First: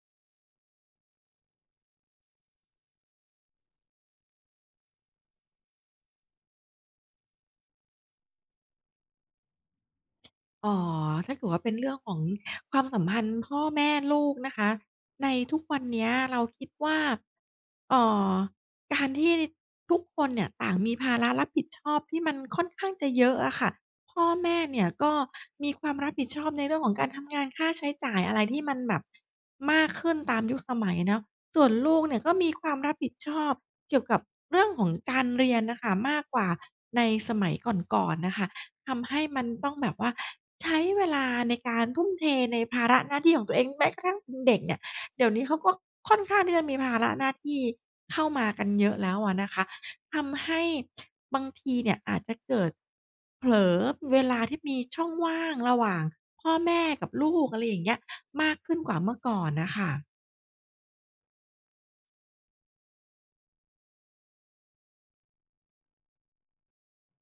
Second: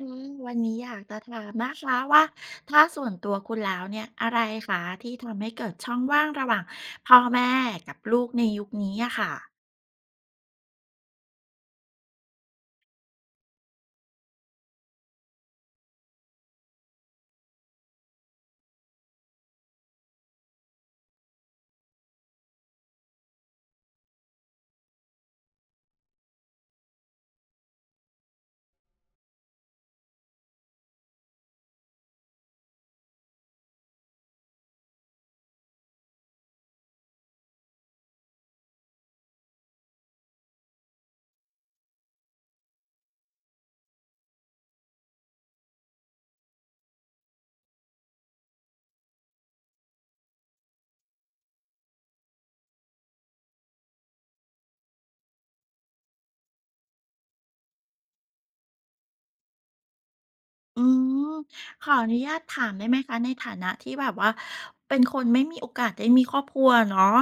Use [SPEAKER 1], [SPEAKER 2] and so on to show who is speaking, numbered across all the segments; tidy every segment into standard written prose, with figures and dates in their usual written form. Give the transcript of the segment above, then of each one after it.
[SPEAKER 1] วันนี้อยากจะถามนะคะว่าถ้าส่วนตัวคุณแล้วเนี่ยอะไรคะที่ทำให้เกิดช่องว่างระหว่างพ่อแม่กับลูกในยุคนี้อะค่ะ
[SPEAKER 2] อ๋อถ้าเกิดว่าเป็นเรื่องของความสัมพันธ์พ่อแม่ลูกนะคะในทุกวันเนี้ยเราคิดว่าเอ่อการที่ทุกคนเนี่ยต่างมีภาระรับผิดชอบที่มันค่อนข้างจะเยอะอะค่ะพ่อแม่เนี่ยก็มีความรับผิดชอบในเรื่องของการทำงานค่าใช้จ่ายอะไรที่มันแบบมากขึ้นตามยุคสมัยเนาะส่วนลูกเนี่ยก็มีความรับผิดชอบเกี่ยวกับเรื่องของการเรียนน่ะค่ะมากกว่าในสมัยก่อนๆน่ะค่ะ ทำให้มันต้องแบบว่าใช้เวลาในการทุ่มเทในภาระหน้าที่ของตัวเองแม้กระทั่งเป็นเด็กเนี่ยเดี๋ยวนี้เขาก็ค่อนข้างที่จะมีภาระหน้าที่เข้ามากันเยอะแล้วอะนะคะทำให้บางทีเนี่ยอาจจะเกิดเผลอเวลาที่มีช่องว่างระหว่างพ่อแม่กับลูกอะไรอย่างเงี้ยมากขึ้นกว่าเมื่อก่อนน่ะค่ะ
[SPEAKER 1] อืมขออนุญาตถามได้ไหมคะในฐานะที่แบบว่าเป็นคนไม่มีโอกาสได้มีครอบครัวเนาะ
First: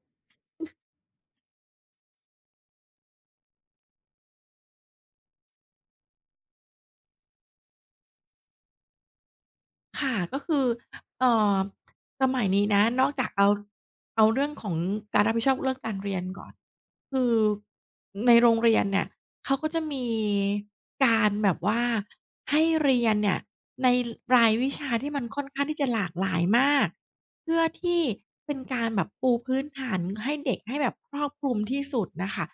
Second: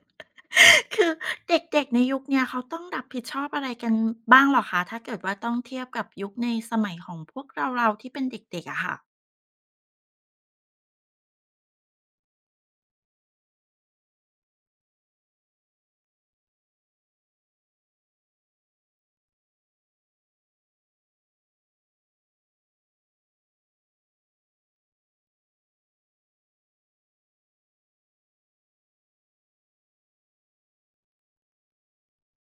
[SPEAKER 1] คือเด็กๆในยุคเนี้ยเขาต้องรับผิดชอบอะไรกันบ้างเหรอคะถ้าเกิดว่าต้องเทียบกับยุคในสมัยของพวกเราที่เป็นเด็กๆอะค่ะ
[SPEAKER 2] ค่ะก็คือเอ่อสมัยนี้นะนอกจากเอาเรื่องของการรับผิดชอบเรื่องการเรียนก่อนคือในโรงเรียนเนี่ยเขาก็จะมีการแบบว่าให้เรียนเนี่ยในรายวิชาที่มันค่อนข้างที่จะหลากหลายมาก เพื่อที่เป็นการแบบปูพื้นฐานให้เด็กให้แบบครอบคลุมที่สุดน่ะค่ะ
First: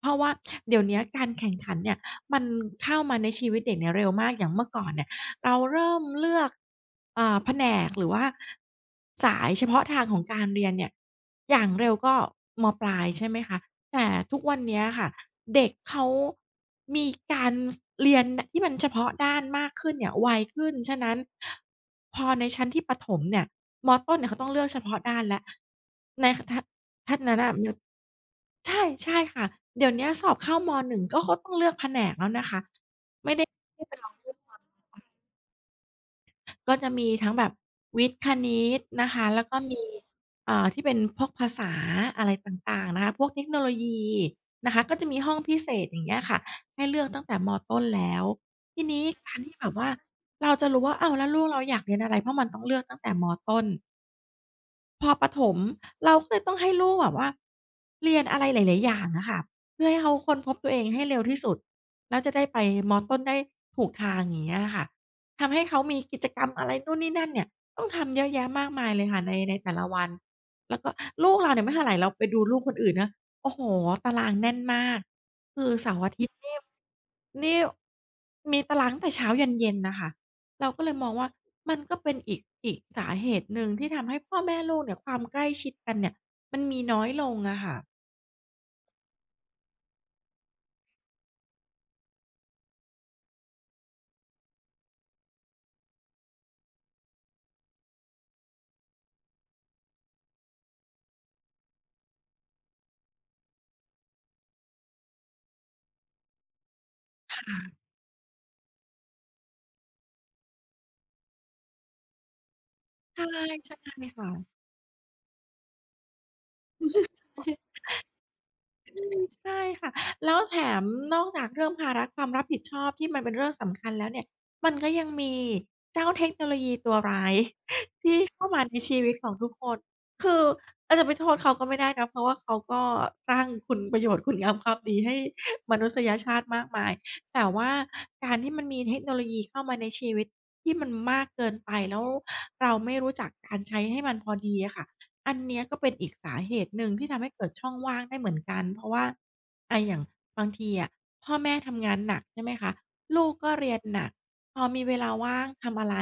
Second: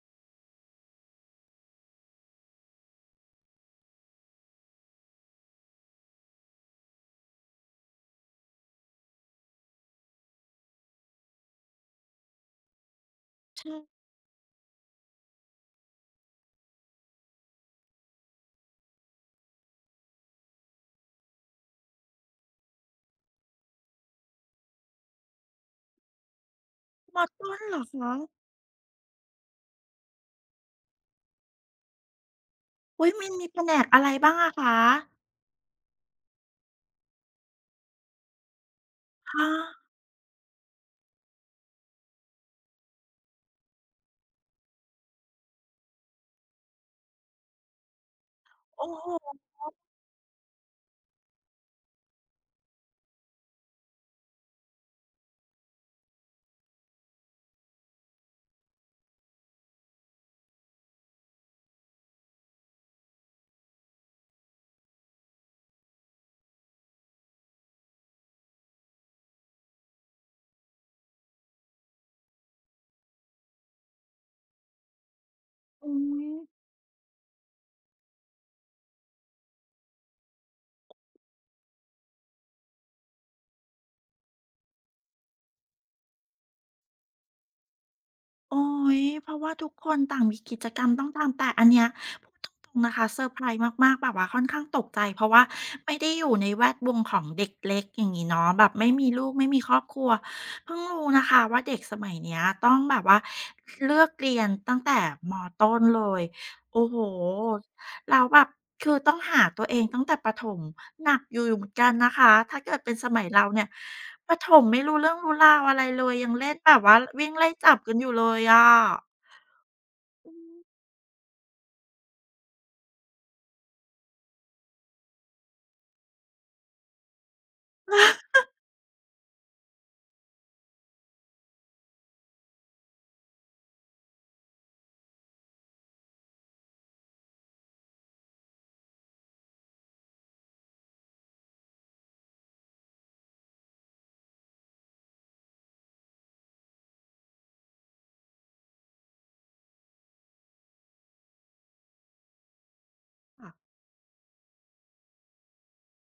[SPEAKER 2] เพราะว่าเดี๋ยวเนี้ยการแข่งขันเนี่ยมันเข้ามาในชีวิตเด็กเนี่ยเร็วมากอย่างเมื่อก่อนเนี่ย เราเริ่มเลือกอ่าแผนกหรือว่าสายเฉพาะทางของการเรียนเนี่ยอย่างเร็วก็มปลายใช่ไหมคะ
[SPEAKER 1] ใช่
[SPEAKER 2] แต่ทุกวันเนี้ยค่ะเด็กเขามีการเรียนดที่มันเฉพาะด้านมากขึ้นเนี่ยไวขึ้น ฉะนั้นพอในชั้นที่ประถมเนี่ยมต้นเนี่ยเขาต้องเลือกเฉพาะด้านแล้วในคท
[SPEAKER 1] ม
[SPEAKER 2] ท่าน
[SPEAKER 1] อ
[SPEAKER 2] นั้น
[SPEAKER 1] ต้
[SPEAKER 2] น่ะ
[SPEAKER 1] น
[SPEAKER 2] มัน
[SPEAKER 1] เหรอคะ
[SPEAKER 2] ใช่ใช่ค่ะเดี๋ยวเนี้ยสอบเข้าม1ก็เขาต้องเลือกแผนกแล้วนะคะ
[SPEAKER 1] อุ๊ยมันมีแผนก
[SPEAKER 2] ที่
[SPEAKER 1] อะไร
[SPEAKER 2] เรา
[SPEAKER 1] บ้างอะ คะ
[SPEAKER 2] ก็จะมีทั้งแบบวิทย์คณิตนะคะแล้
[SPEAKER 1] คะ
[SPEAKER 2] วก็มีอ่าที่เป็นพวกภาษาอะไรต่างๆนะคะพวกเทคโนโลยีนะคะก็จะมีห้องพิเศษอย่างเงี้ยค่ะให้เลือกตั้งแต่มต้นแล้วที
[SPEAKER 1] โอ้
[SPEAKER 2] นี้
[SPEAKER 1] โฮ
[SPEAKER 2] การที่แบบว่าเราจะรู้ว่าอ้าวแล้วลูกเราอยากเรียนอะไรเพราะมันต้องเลือกตั้งแต่มต้น พอประถมเราก็เลยต้องให้ลูกแบบว่าเรียนอะไรหลายๆอย่างอะค่ะเพื่อให้เขาค้นพบตัวเองให้เร็วที่สุดแล้วจะได้ไปมต้นได้ถูกทางอย่างเงี้ยอะค่ะทำให้เขามีกิจกรรมอะไรนู่นนี่นั่นเนี่ยต้องทำเยอะแยะมากมายเลยค่ะในแต่ละวันแล้วก็ลูกเราเนี่ยไม่เท่าไรเราไปดูลูกคนอื่นนะโอ้โฮตารางแน่นมากคือ
[SPEAKER 1] อุ๊
[SPEAKER 2] เสาร์อาทิ
[SPEAKER 1] ย
[SPEAKER 2] ตย์นี่มีตารางตั้งแต่เช้ายันเย็นน่ะค่ะ เราก็เลยมองว่ามันก็เป็นอีกสาเหตุหนึ่งที่ทำให้พ่อแม่ลูกเนี่ยความใกล้ชิดกันเนี่ยมันมีน้อยลงอะค่ะ
[SPEAKER 1] โอ๊ยเพราะว่าทุกคนต่างมีกิจกรรมต้องทำแต่อันเนี้ยพูดตรงๆนะคะเซอร์ไพรส์มากๆแบบว่าค่อนข้างตกใจเพราะว่าไม่ได้อยู่ในแวดวงของเด็กเล็กอย่างงี้เนาะแบบไม่มีลูกไม่มีครอบครัวเพิ่งรู้นะคะว่าเด็กสมัยเนี้ยต้องแบบว่าเลือกเรียนตั้งแต่มต้นเลยโอ้โฮ
[SPEAKER 2] ค่ะ
[SPEAKER 1] แล้วแบบคือต้องหาตัวเองตั้งแต่ประถมหนักอยู่เหมือนกันนะคะถ้าเกิดเป็นส
[SPEAKER 2] ใช่
[SPEAKER 1] มัยเราเนี่ย
[SPEAKER 2] ใช่ค่ะ
[SPEAKER 1] ประถมไม่รู้เรื่องรู้ราวอะไรเลยยังเล่นแบบว่าวิ่งไล่จับกันอยู่เลยอะ
[SPEAKER 2] อืมใช่ค่ะแล้วแถมนอกจากเรื่องภาระความรับผิดชอบที่มันเป็นเรื่องสำคัญแล้วเนี่ยมันก็ยังมีเจ้าเทคโนโลยีตัวร้าย ที่เข้ามาในชีวิตของทุกคนคือเราจจะไปโทษเขาก็ไม่ได้นะเพราะว่าเขาก็สร้างคุณประโยชน์คุณงามความดีให้มนุษยชาติมากมายแต่ว่าการที่มันมีเทคโนโลยีเข้ามาในชีวิตที่มันมากเกินไปแล้วเราไม่รู้จักการใช้ให้มันพอดีอะค่ะ อันเนี้ยก็เป็นอีกสาเหตุหนึ่งที่ทำให้เกิดช่องว่างได้เหมือนกันเพราะว่าอาอย่างบางทีอะพ่อแม่ทำงานหนักใช่ไหมคะลูก
[SPEAKER 1] ค่ะ
[SPEAKER 2] ก็เรียนหนักพอมีเวลาว่างทำอะไร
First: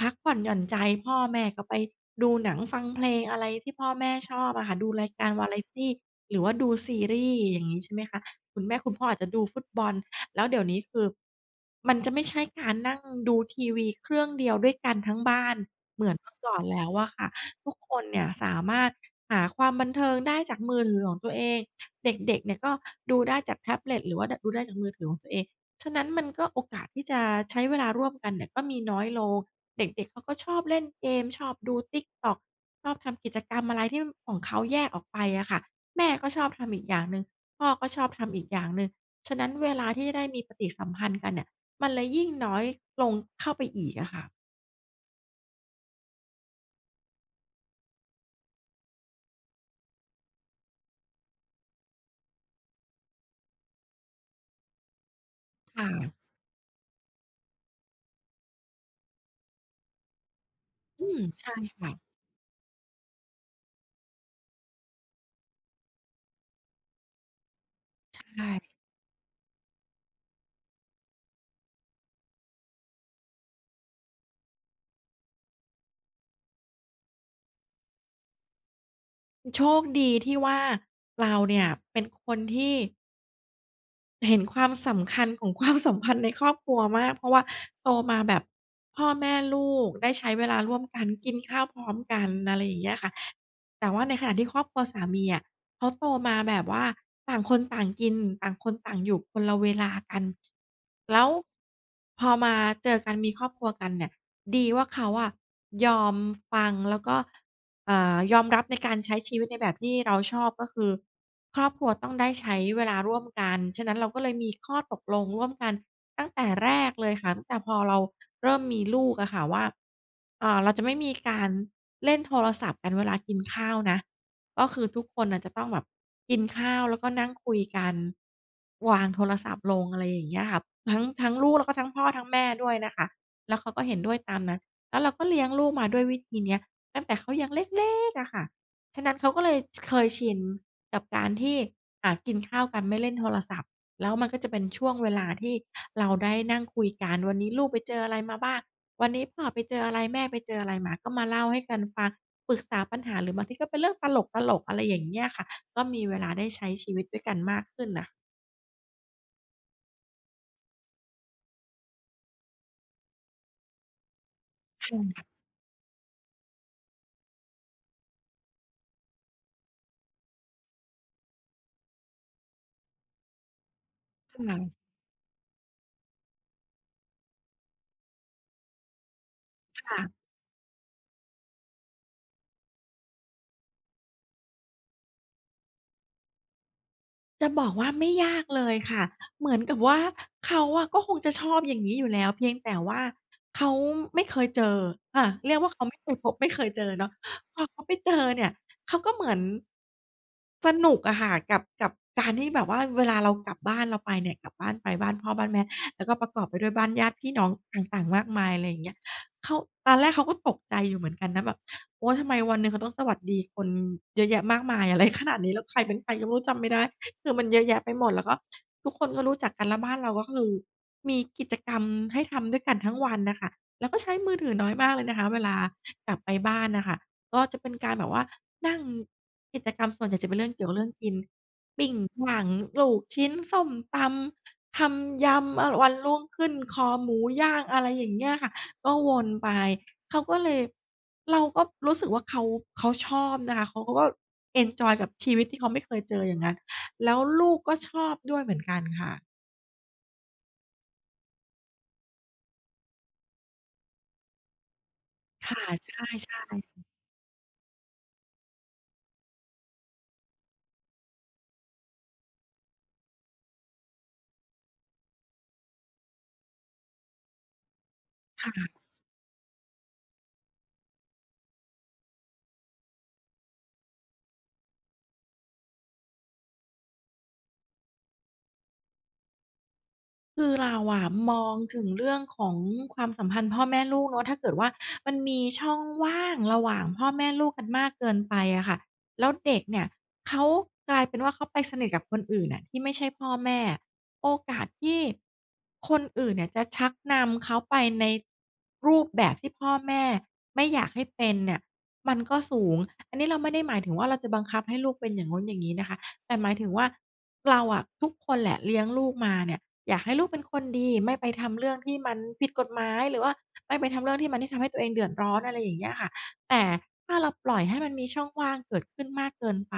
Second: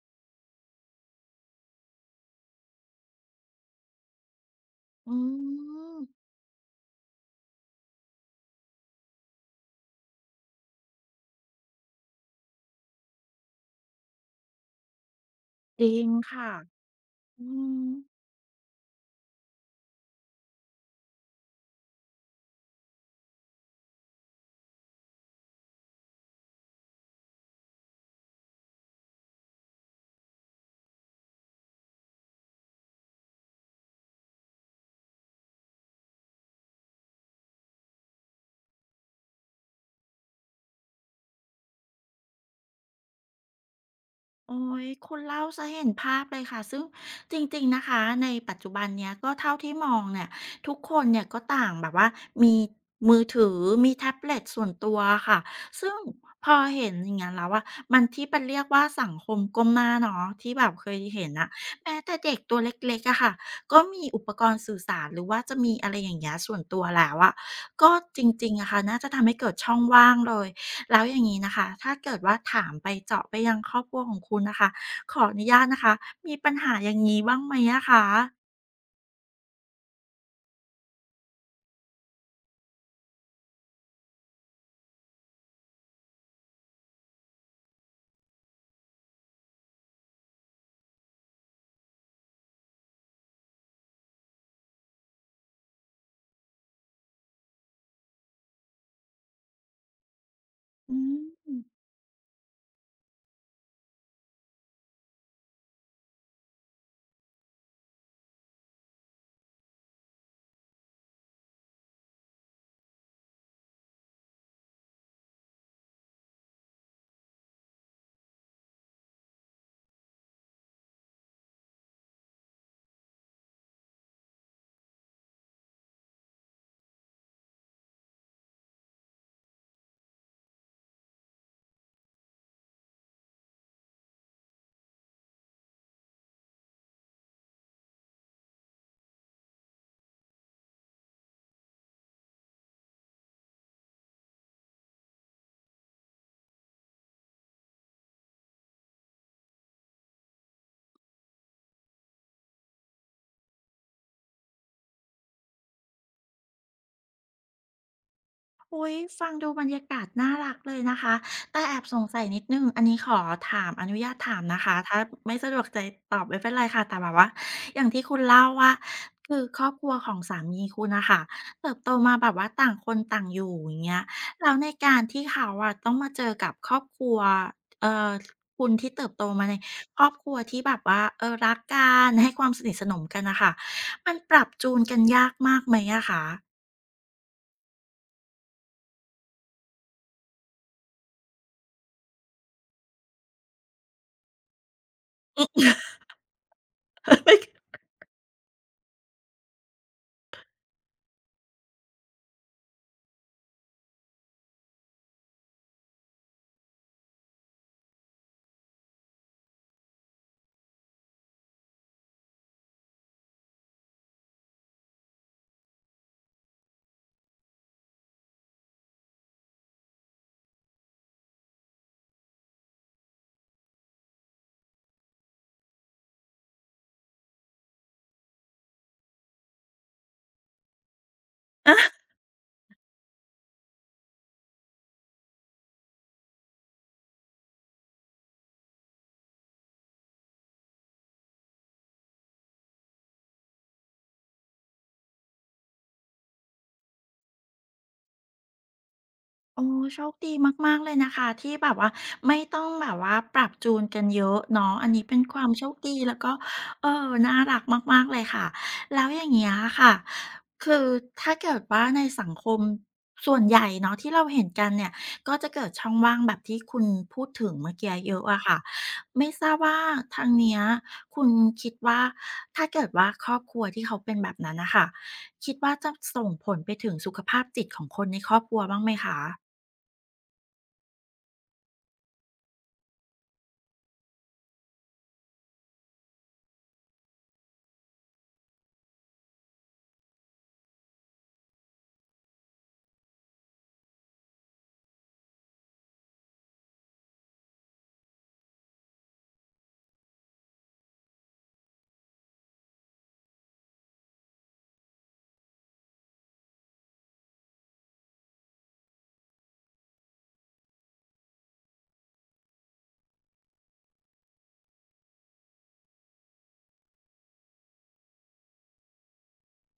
[SPEAKER 2] พักผ่อนหย่อนใจพ่อแม่ก็ไปดูหนังฟังเพลงอะไรที่พ่อแม่ชอบอะค่ะดูราย
[SPEAKER 1] อื
[SPEAKER 2] การวาไรตี
[SPEAKER 1] ม
[SPEAKER 2] หรือว่าดูซีรีส์อย่างงี้ใช่ไหมคะคุณแม่คุณพ่ออาจจะดูฟุตบอลแล้วเดี๋ยวนี้คือมันจะไม่ใช่การนั่งดูทีวีเครื่องเดียวด้วยกันทั้งบ้าน
[SPEAKER 1] จริ
[SPEAKER 2] เห
[SPEAKER 1] ง
[SPEAKER 2] มือนเมื่อ
[SPEAKER 1] ค่ะ
[SPEAKER 2] ก่อนแล้วอะค่ะ
[SPEAKER 1] อื
[SPEAKER 2] ทุก
[SPEAKER 1] ม
[SPEAKER 2] คนเนี่ยสามารถหาความบันเทิงได้จากมือถือของตัวเองเด็กๆเนี่ยก็ดูได้จากแท็บเล็ตหรือว่าดดูได้จากมือถือของตัวเองฉะนั้นมันก็โอกาสที่จะใช้เวลาร่วมกันเนี่ยก็มีน้อยลงเด็กๆเขาก็ชอบเล่นเกมชอบดู TikTok ชอบทำกิจกรรมอะไรที่ของเขาแยกออกไปอะค่ะแม่ก็ชอบทำอีกอย่างหนึ่งพ่อก็ชอบทำอีกอย่างหนึ่งฉะนั้นเวลาที่จะได้มีปฏิสัมพันธ์กันเนี่ยมันเลยยิ่งน้อยลงเข้าไปอีกอะค่ะ
[SPEAKER 1] โอ้ยคุณเล่าซะเห็นภาพเลยค่ะ ซึ่งจริงๆ นะคะในปัจจุบันเนี้ยก็เท่าที่มองเนี่ยทุกคนเนี่ยก็ต่างแบบว่ามีมือถือมีแท็บเล็ตส่วนตัวค่ะ
[SPEAKER 2] ค่ะ
[SPEAKER 1] ซึ่งพอเห็นอย่างงั้นแล้วว่ามันที่เป็นเรียกว่าสังคมก้มหน้าเนาะที่แบบเคยเห็นน่ะ
[SPEAKER 2] ใช่ค่ะ
[SPEAKER 1] แม้แต่เด็กตัวเล็กๆอะค่ะก็มีอุปกรณ์สื่อสารหรือว่าจะมีอะไรอย่างเงี้ยส่วนตัวแล้วอะก็
[SPEAKER 2] ใช
[SPEAKER 1] จ
[SPEAKER 2] ่
[SPEAKER 1] ริงๆอะค่ะน่าจะทำให้เกิดช่องว่างเลย แล้วอย่างนี้นะคะ ถ้าเกิดว่าถามไปเจาะไปยังครอบครัวของคุณนะคะ ขออนุญาตนะคะ มีปัญหาอย่างนี้บ้างไหมอะคะ
[SPEAKER 2] โชคดีที่ว่าเราเนี่ยเป็นคนที่ เห็นความสำคัญของ ความสัมพันธ์ในครอบครัวมากเพราะว่าโตมาแบบพ่อแม่ลูกได้ใช้เวลาร่วมกันกินข้าวพร้อมกันอะไรอย่างเงี้ยค่ะแต่ว่าในขณะที่ครอบครัวสามีอะเขาโตมาแบบว่าต่างคนต่างกินต่างคนต่างอยู่คนละเวลากัน
[SPEAKER 1] อื
[SPEAKER 2] แล้ว
[SPEAKER 1] ม
[SPEAKER 2] พอมาเจอกันมีครอบครัวกันเนี่ยดีว่าเขาอะยอมฟังแล้วก็ยอมรับในการใช้ชีวิตในแบบที่เราชอบก็คือ ครอบครัวต้องได้ใช้เวลาร่วมกันฉะนั้นเราก็เลยมีข้อตกลงร่วมกันตั้งแต่แรกเลยค่ะตั้งแต่พอเราเริ่มมีลูกอะค่ะว่าเราจะไม่มีการเล่นโทรศัพท์กันเวลากินข้าวนะก็คือทุกคนน่ะจะต้องแบบกินข้าวแล้วก็นั่งคุยกันวางโทรศัพท์ลงอะไรอย่างเงี้ยค่ะทั้งลูกแล้วก็ทั้งพ่อทั้งแม่ด้วยนะคะ แล้วเขาก็เห็นด้วยตามนั้นแล้วเราก็เลี้ยงลูกมาด้วยวิธีเนี้ยตั้งแต่เขายังเล็กๆอะค่ะฉะนั้นเขาก็เลยเคยชิน กับการที่กินข้าวกันไม่เล่นโทรศัพท์แล้วมันก็จะเป็นช่วงเวลาที่เราได้นั่งคุยกันวันนี้ลูกไปเจออะไรมาบ้างวันนี้พ่อไปเจออะไรแม่ไปเจออะไรมาก็มาเล่าให้กันฟังปรึกษาปัญหาหรือบางทีก็เป็นเรื่องตลกๆอะไรอย่างเงี้ยค่ะก็มีเวลาได้ใช้ชีวิตด้วยกันมากขึ้นน่ะ
[SPEAKER 1] อุ๊ยฟังดูบรรยากาศน่ารักเลยนะคะแต่แอบสงสัยนิดหนึ่งอันนี้ขอถามอนุญาตถามนะคะ
[SPEAKER 2] ค
[SPEAKER 1] ถ้าไม่
[SPEAKER 2] ่ะ
[SPEAKER 1] สะดวกใจตอบไม่เป็นไรค่ะแต่แบบว่าอย่างที่คุณเล่าว่าคือครอบครัวของสามีคุณน่ะค่ะเติบโตมาแบบว่าต่างคนต่างอยู่อย่างเงี้ยแล้ว
[SPEAKER 2] ค่ะ
[SPEAKER 1] ในการที่เขาอะต้องมาเจอกับครอบครัวเอ่อคุณที่เติบโตมาในครอบค
[SPEAKER 2] ค่ะ
[SPEAKER 1] รัวที่แบบว่าเออรักกันให้ความสนิทสนมกันน่ะค่ะมันปรับจูนกันยากมากไหมอะคะ
[SPEAKER 2] จะบอกว่าไม่ยากเลยค่ะเหมือนกับว่าเขาอะก็คงจะชอบอย่างนี้อยู่แล้วเพียงแต่ว่าเขาไม่เคยเจอเรียกว่าเขาไม่เคยพบไม่เคยเจอเนาะ
[SPEAKER 1] ไม่
[SPEAKER 2] พอเขาไปเจอเนี่ยเขาก็เหมือนสนุกอะค่ะกับการที่แบบว่าเวลาเรากลับบ้านเราไปเนี่ยกลับบ้านไปบ้านพ่อบ้านแม่แล้วก็ประกอบไปด้วยบ้านญาติพี่น้องต่างๆมากมายอะไรอย่างเงี้ยเขาตอนแรกเขาก็ตกใจอยู่เหมือนกันนะแบบโอ๊ยทำไมวันหนึ่งเขาต้องสวัสดีคนเยอะแยะมากมายอะไรขนาดนี้แล้วใครเป็นใครก็ไม่รู้จำไม่ได้ คือมันเยอะแยะไปหมดแล้วก็ทุกคนก็รู้จักกันแล้วบ้านเราก็คือมีกิจกรรมให้ทำด้วยกันทั้งวันน่ะค่ะแล้วก็ใช้มือถือน้อยมากเลยนะคะเวลากลับไปบ้านน่ะค่ะก็จะเป็นการแบบว่านั่งกิจกรรมส่วนใหญ่จะเป็นเรื่องเกี่ยวกับเรื่องกินปิ้งย่างลูกชิ้นส้มตำทำยำอะวันรุ่งขึ้นคอหมูย่างอะไรอย่างเงี้ยค่ะก็วนไปเขาก็เลยเราก็รู้สึกว่าเขาเขาชอบนะคะเขาเขาก็เอนจอยกับชีวิตที่เขาไม่เคยเจออย่างงั้น แล้วลูกก็ชอบด้วยเหมือนกันค่ะ
[SPEAKER 1] โอ้โชคดีมากๆเลยนะคะที่แบบว่าไม่ต้องแบบว่าปรับจูนกันเยอะเนาะอันนี้เป็นความ
[SPEAKER 2] ค่ะ
[SPEAKER 1] โชคดีแล้วก็
[SPEAKER 2] ใช่
[SPEAKER 1] เออน่ารักมากๆเลยค่ะแล้วอย่างเงี้ยค่ะคือถ้าเกิดว่าในสังคมส่วนใหญ่เนาะที่เราเห็นกันเนี่ยก็จะเกิดช่องว่างแบบที่คุณพูดถึงเมื่อกี้เยอะ
[SPEAKER 2] ๆ
[SPEAKER 1] อะค่ะ
[SPEAKER 2] ค่ะ
[SPEAKER 1] ไม่ทราบว่าทางเนี้ยคุณคิดว่าถ้าเกิดว่าครอบครัวที่เขาเป็นแบบนั้นนะคะคิดว่าจะส่งผลไปถึงสุขภาพจิตของคนในครอบครัวบ้างไหมคะ
[SPEAKER 2] คือเราอะมองถึงเรื่องของความสัมพันธ์พ่อแม่ลูกเนาะถ้าเกิดว่ามันมีช่องว่างระหว่างพ่อแม่ลูกกันมากเกินไปอะค่ะแล้วเด็กเนี่ยเขากลายเป็นว่าเขาไปสนิทกับคนอื่นน่ะที่ไม่ใช่พ่อแม่โอกาสที่คนอื่นเนี่ยจะชักนำเขาไปในรูปแบบที่พ่อแม่ไม่อยากให้เป็นเนี่ยมันก็สูงอันนี้เราไม่ได้หมายถึงว่าเราจะบังคับให้ลูกเป็นอย่างโน้นอย่างงี้นะคะแต่หมายถึงว่าเราอะทุกคนแหละเลี้ยงลูกมาเนี่ย อยากให้ลูกเป็นคนดีไม่ไปทำเรื่องที่มันผิดกฎหมายหรือว่าไม่ไปทำเรื่องที่มันที่ทำให้ตัวเองเดือดร้อนอะไรอย่างเงี้ยค่ะแต่ถ้าเราปล่อยให้มันมีช่องว่างเกิดขึ้นมากเกินไป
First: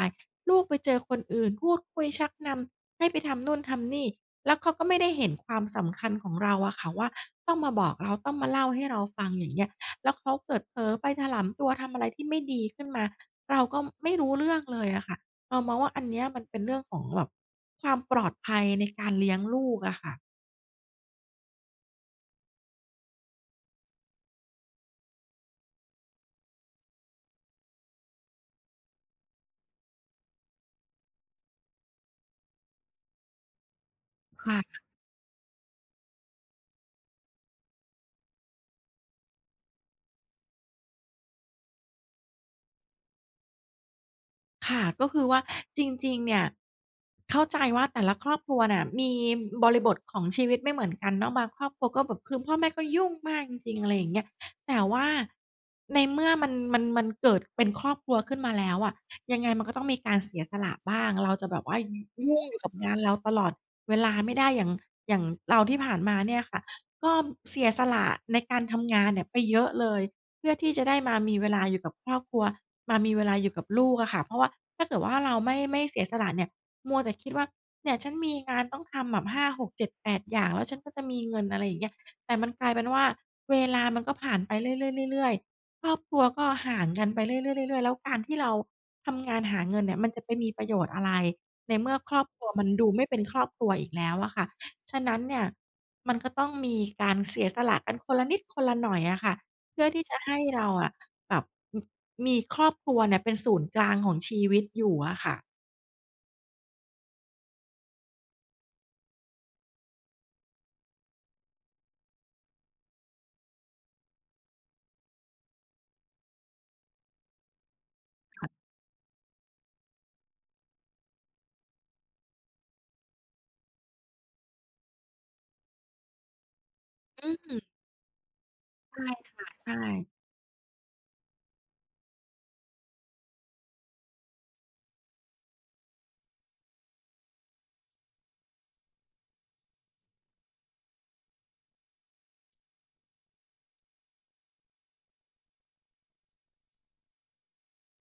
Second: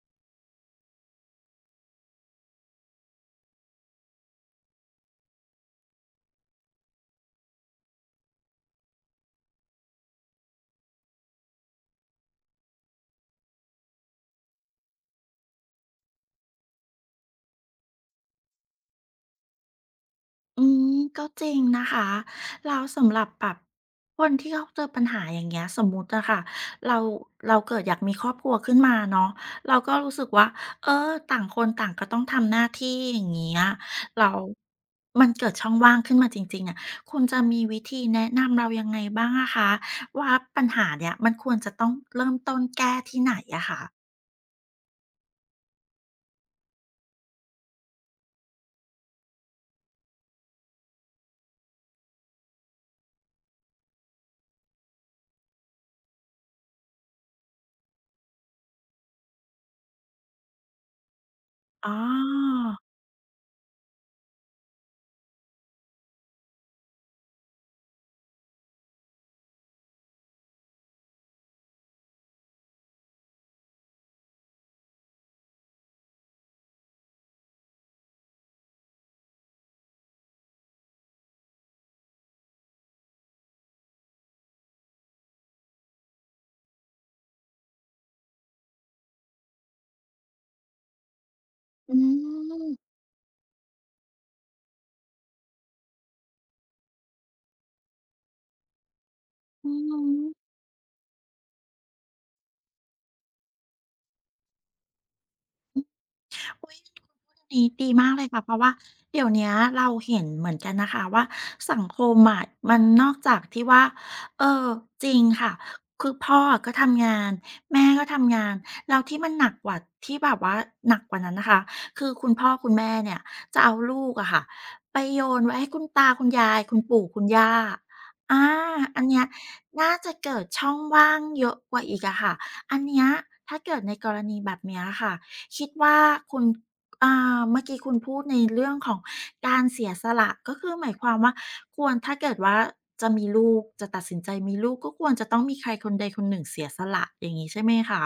[SPEAKER 2] ลูกไปเจอคนอื่นพูดคุยชักนำให้ไปทำนู่นทำนี่แล้วเขาก็ไม่ได้เห็นความสำคัญของเราอะค่ะว่าต้องมาบอกเราต้องมาเล่าให้เราฟังอย่างเงี้ยแล้วเขาเกิดเผลอไปถลำตัวทำอะไรที่ไม่ดีขึ้นมาเราก็ไม่รู้เรื่องเลยอะค่ะ เรามองว่าอันเนี้ยมันเป็นเรื่องของแบบความปลอดภัยในการเลี้ยงลูกอะค่ะ
[SPEAKER 1] อืมก็จริงนะคะแล้วสำหรับแบบคนที่เขาเจอปัญหาอย่างเงี้ยสมมุติอะค่ะเราเราเกิดอยากมีครอบครัวขึ้นมาเนาะเราก็รู้สึกว่าเออต่างคนต่างก็ต้องทำหน้าที่อย่างเงี้ยแล้ว
[SPEAKER 2] ค่ะ
[SPEAKER 1] มันเกิดช่องว่างขึ้นมาจริงๆอะคุณจะมีวิธีแนะนำเรายังไงบ้างอะคะว่าปัญหาเนี่ยมันควรจะต้องเริ่มต้นแก้ที่ไหนอะคะ
[SPEAKER 2] ค่ะก็คือว่าจริงๆเนี่ยเข้าใจว่าแต่ละครอบครัวน่ะมีบริบทของชีวิตไม่เหมือนกันเนาะบางครอบครัวก็แบบคือพ่อแม่ก็ยุ่งมากจริงๆอะไรอย่างเงี้ยแต่ว่าในเมื่อมันเกิดเป็นครอบครัวขึ้นมาแล้วอะยังไงมันก็ต้องมีการเสียสละบ้างเราจะแบบว่าย
[SPEAKER 1] อ๋
[SPEAKER 2] ยุ่งอ
[SPEAKER 1] อ
[SPEAKER 2] ยู่กับงานเราตลอดเวลาไม่ได้อย่างอย่างเราที่ผ่านมาเนี่ยค่ะก็เสียสละในการทำงานเนี่ยไปเยอะเลย เพื่อที่จะได้มามีเวลาอยู่กับครอบครัวมามีเวลาอยู่กับลูกอะค่ะเพราะว่าถ้าเกิดว่าเราไม่เสียสละเนี่ยมัวแต่คิดว่าเนี่ยฉันมีงานต้องทำแบบห้าหกเจ็ดแปดอย่างแล้วฉันก็จะมีเงินอะไรอย่างเงี้ยแต่มันกลายเป็นว่าเวลามันก็ผ่านไปเรื่อยๆๆๆครอบครัวก็ห่างกันไปเรื่อยๆเรื่อยๆแล้วการที่เราทำงานหาเงินเนี่ยมันจะไปมีประโยชน์อะไรในเมื่
[SPEAKER 1] อื
[SPEAKER 2] อครอบครัวมันดู
[SPEAKER 1] ม
[SPEAKER 2] ไม่เป็นครอบครัวอีกแล้วอะค่ะฉะนั้นเนี่ยมันก็ต้องมีการเสียสละกันคนละนิดคนละหน่อยอะค่ะ
[SPEAKER 1] อือ
[SPEAKER 2] เพื่อ
[SPEAKER 1] ฮึ
[SPEAKER 2] ที่จะให้เราอะแบบมมีครอบครัวเนี่ยเป็นศูนย์กลางของชีวิตอยู่อะค่ะ
[SPEAKER 1] อุ๊ยคุณพูดอันนี้ดีมากเลยค่ะเพราะว่าเดี๋ยวเนี้ยเราเห็นเหมือนกันนะคะว่าสังคมอะมันนอกจากที่ว่าเออจริงค่ะคือพ่ออะก็ทำงานแม่ก็ทำงานแล้วที่มันหนักกว่าที่แบบว่าหนักกว่านั้นนะคะคือคุณพ่อคุณแม่เนี่ยจะเอาลูกอะค่ะไปโยนไว้ให้คุณตาคุณยายคุณปู่คุณ
[SPEAKER 2] อื
[SPEAKER 1] ย่า
[SPEAKER 2] ม
[SPEAKER 1] อาอัน
[SPEAKER 2] ใช่
[SPEAKER 1] เนี้ย
[SPEAKER 2] ค่ะใช่
[SPEAKER 1] น่าจะเกิดช่องว่างเยอะกว่าอีกอะค่ะอันเนี้ยถ้าเกิดในกรณีแบบเนี้ยค่ะ คิดว่าคุณอ่เมื่อกี้คุณพูดในเรื่องของการเสียสละก็คือหมายความว่าควรถ้าเกิดว่าจะมีลูกจะตัดสินใจมีลูกก็ควรจะต้องมีใครคนใดคนหนึ่งเสียสละอย่างงี้ใช่ไหมคะ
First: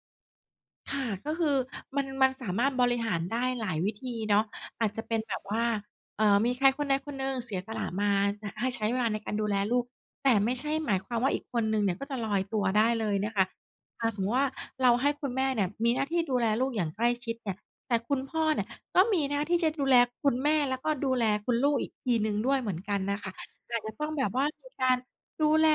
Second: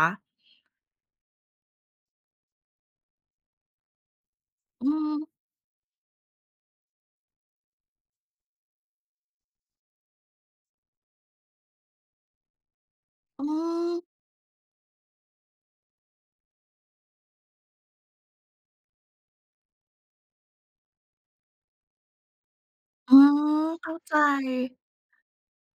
[SPEAKER 2] ค่ะก็คือมันสามารถบริหารได้หลายวิธีเนาะ
[SPEAKER 1] อื
[SPEAKER 2] อาจจะเป็นแบ
[SPEAKER 1] ม
[SPEAKER 2] บว่ามีใครคนใดคนหนึ่งเสียสละมาหให้ใช้เวลาในการดูแลลูกแต่ไม่ใช่หมายความว่าอีกคนหนึ่งเนี่ยก็จะลอยตัวได้เลยนะ
[SPEAKER 1] อื
[SPEAKER 2] คะส
[SPEAKER 1] ม
[SPEAKER 2] มมุติว่าเราให้คุณแม่เนี่ยมีหน้าที่ดูแลลูกอย่างใกล้ชิดเนี่ยแต่คุณพ่อเนี่ยก็มีหน้าที่จะดูแลคุณแม่แล้วก็ดูแลคุณลูกอีกทีหนึ่งด้วยเหมือนกัน
[SPEAKER 1] อื
[SPEAKER 2] น่ะค่ะ
[SPEAKER 1] ม
[SPEAKER 2] อาจจะ
[SPEAKER 1] เข้า
[SPEAKER 2] ต้อง
[SPEAKER 1] ใจ
[SPEAKER 2] แบบว่ามีการดูแล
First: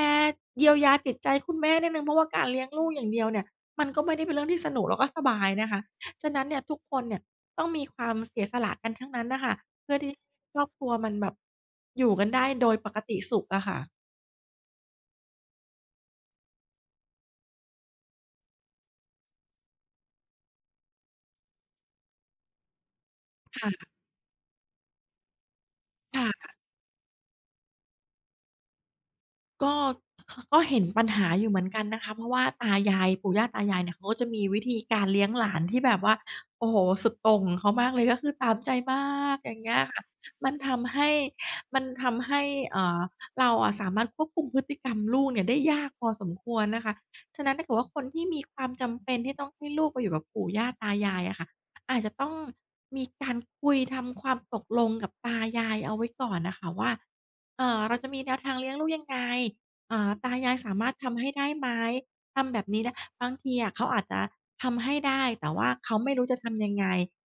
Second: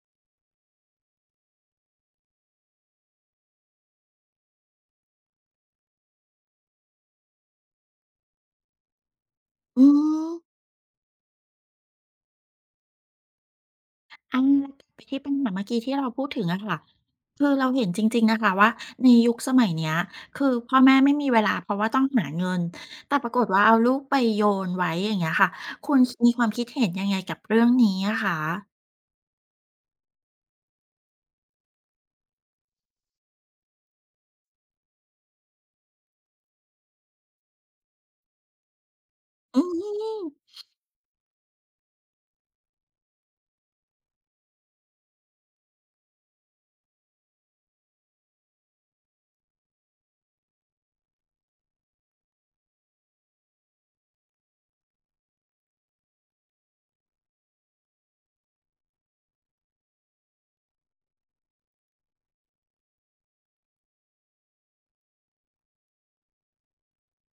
[SPEAKER 2] เยียวยาจิตใจคุณแม่นิดหนึ่งเพราะว่าการเลี้ยงลูกอย่างเดียวเนี่ย มันก็ไม่ได้เป็นเรื่องที่สนุกแล้วก็สบายนะคะ ฉะนั้นเนี่ยทุกคนเนี่ยต้องมีความเสียสละกันทั้งนั้นน่ะค่ะ
[SPEAKER 1] อื
[SPEAKER 2] เพื่อที่
[SPEAKER 1] ม
[SPEAKER 2] ครอบครัวมันแบบอยู่กันได้โดยปกติสุขอะค่ะ
[SPEAKER 1] อันไปที่ปัญหาเมื่อกี้ที่เราพูดถึงอะค่ะคือเราเห็นจริงๆนะคะว่าในยุคสมัยเนี้ยคือพ่อแม่ไม่มีเวลาเพราะว่าต้องหาเงินแต่ปรากฏว่าเอา
[SPEAKER 2] ค่ะ
[SPEAKER 1] ลูกไปโยนไว้อย่างเงี้ยค่ะคุณ
[SPEAKER 2] ค่
[SPEAKER 1] มีควา
[SPEAKER 2] ะ
[SPEAKER 1] มคิดเห็นยังไงกับเรื่องนี้อะคะ
[SPEAKER 2] ก็ขก็เห็นปัญหาอยู่เหมือนกันนะคะเพราะว่าตายายปู่ย่าตายายเนี่ยเขาก็จะมีวิธีการเลี้ยงหลานที่แบบว่าโอ้โฮสุดโต่งของเขามากเลยก็คือตามใจมากอย่า
[SPEAKER 1] อื
[SPEAKER 2] งเงี้ยค่ะ
[SPEAKER 1] ม
[SPEAKER 2] มันทำให้มันทำให้เอ่อเราอะสามารถควบคุมพฤติกรรมลูกเนี่ยได้ยากพอสมควรนะคะฉะนั้นถ้าเกิดว่าคนที่มีความจำเป็นที่ต้องให้ลูกไปอยู่กับปู่ย่าตายายอะค่ะอาจจะต้องมีการคุยทำความตกลงกับตายายเอาไว้ก่อนน่ะค่ะว่า เราจะมีแนวทางเลี้ยงลูกยังไงตายายสามารถทำให้ได้ไหมทำแบบนี้ได้บางทีอะเขาอาจจะทำให้ได้ แต่ว่าเขาไม่รู้จะทำยังไง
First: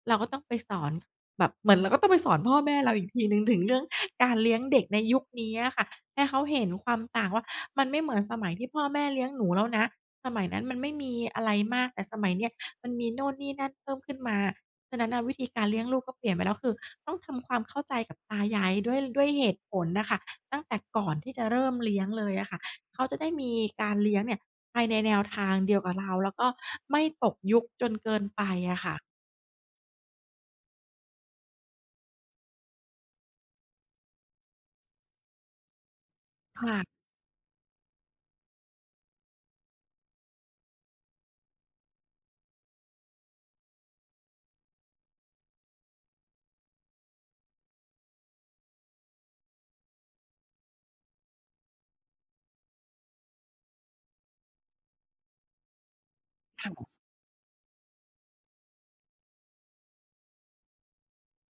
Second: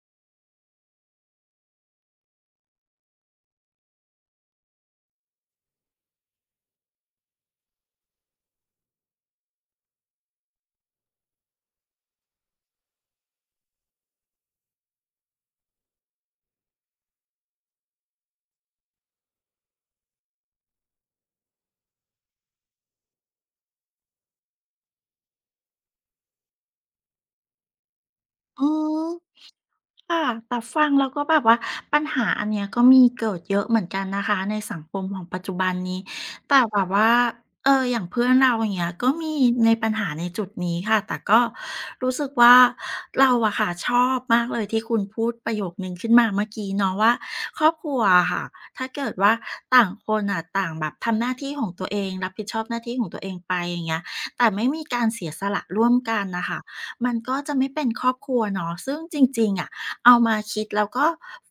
[SPEAKER 2] เราก็ต้องไปสอนแบบเหมือนเราก็ต้องไปสอนพ่อแม่เราอีกทีหนึ่งถึงเรื่องการเลี้ยงเด็กในยุคนี้อะค่ะให้เขาเห็นความต่างว่ามันไม่เหมือนสมัยที่พ่อแม่เลี้ยงหนูแล้วนะสมัยนั้นมันไม่มีอะไรมาก แต่สมัยเนี้ยมันมีโน่นนี่นั่นเพิ่มขึ้นมา ฉะนั้นน่ะวิธีการเลี้ยงลูกก็เปลี่ยนไปแล้วคือต้องทำความเข้าใจกับตายายด้วยเหตุผลน่ะค่ะตั้งแต่ก่อนที่จะเริ่มเลี้ยงเลยอะค่ะเขาจะได้มีการเลี้ยงเนี่ยไปในแนวทางเดียวกับเราแล้วก็ไม่ตกยุคจนเกินไป
[SPEAKER 1] อื
[SPEAKER 2] อะค่ะ
[SPEAKER 1] ม ค่ะแต่ฟังแล้วก็แบบว่าปัญหาอันเนี้ยก็มีเกิดเยอะเหมือนกันนะคะในสังคมของปัจจุบันนี้ แต่แบบ
[SPEAKER 2] ค่ะ
[SPEAKER 1] ว่าเอออย่างเพื่อนเราอย่างเงี้ยก็มีในปัญหาในจุดนี้ค่ะแต่ก็รู้สึกว่าเราอะค่ะชอบมากเลยที่คุณพูดประโยคนึงขึ้นมาเมื่อกี้เนาะว่าครอบครัวอะค่ะถ้าเกิดว่าต่างคนอะต่างแบบทำหน้าที่ของตัวเองรับผิดชอบหน้าที่ของตัวเองไปอย่างเงี้ยแต่ไม่มีการเสียสละร่วมกันน่ะค่ะ
[SPEAKER 2] ค่ะ
[SPEAKER 1] มันก็จะไม่เป็นครอบครัวเนาะซึ่งจริงๆอะ เอามาคิดแล้วก็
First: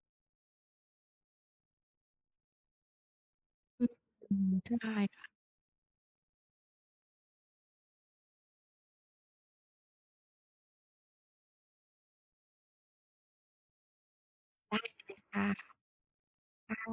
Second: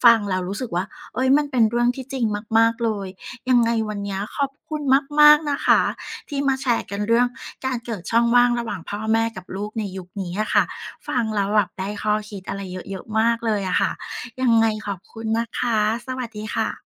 [SPEAKER 1] ฟังแล้วรู้สึกว่าเอ้ยมันเป็นเรื่องที่จริงมากๆเลยยังไง
[SPEAKER 2] อื
[SPEAKER 1] วั
[SPEAKER 2] ม
[SPEAKER 1] นเนี้ย
[SPEAKER 2] อื
[SPEAKER 1] ขอ
[SPEAKER 2] ม
[SPEAKER 1] บ
[SPEAKER 2] ใช่
[SPEAKER 1] คุณ
[SPEAKER 2] ใช่
[SPEAKER 1] มากๆนะคะที่มาแชร์กันเรื่องการเกิดช่องว่างระหว่างพ่อแม่กับลูกในยุคนี้อะค่ะฟังแล้วแบบได้ข้อคิดอะไรเยอะๆมากเลยอะค่ะยังไงขอบคุณนะ
[SPEAKER 2] ค่ะ
[SPEAKER 1] คะสวัสดีค่ะ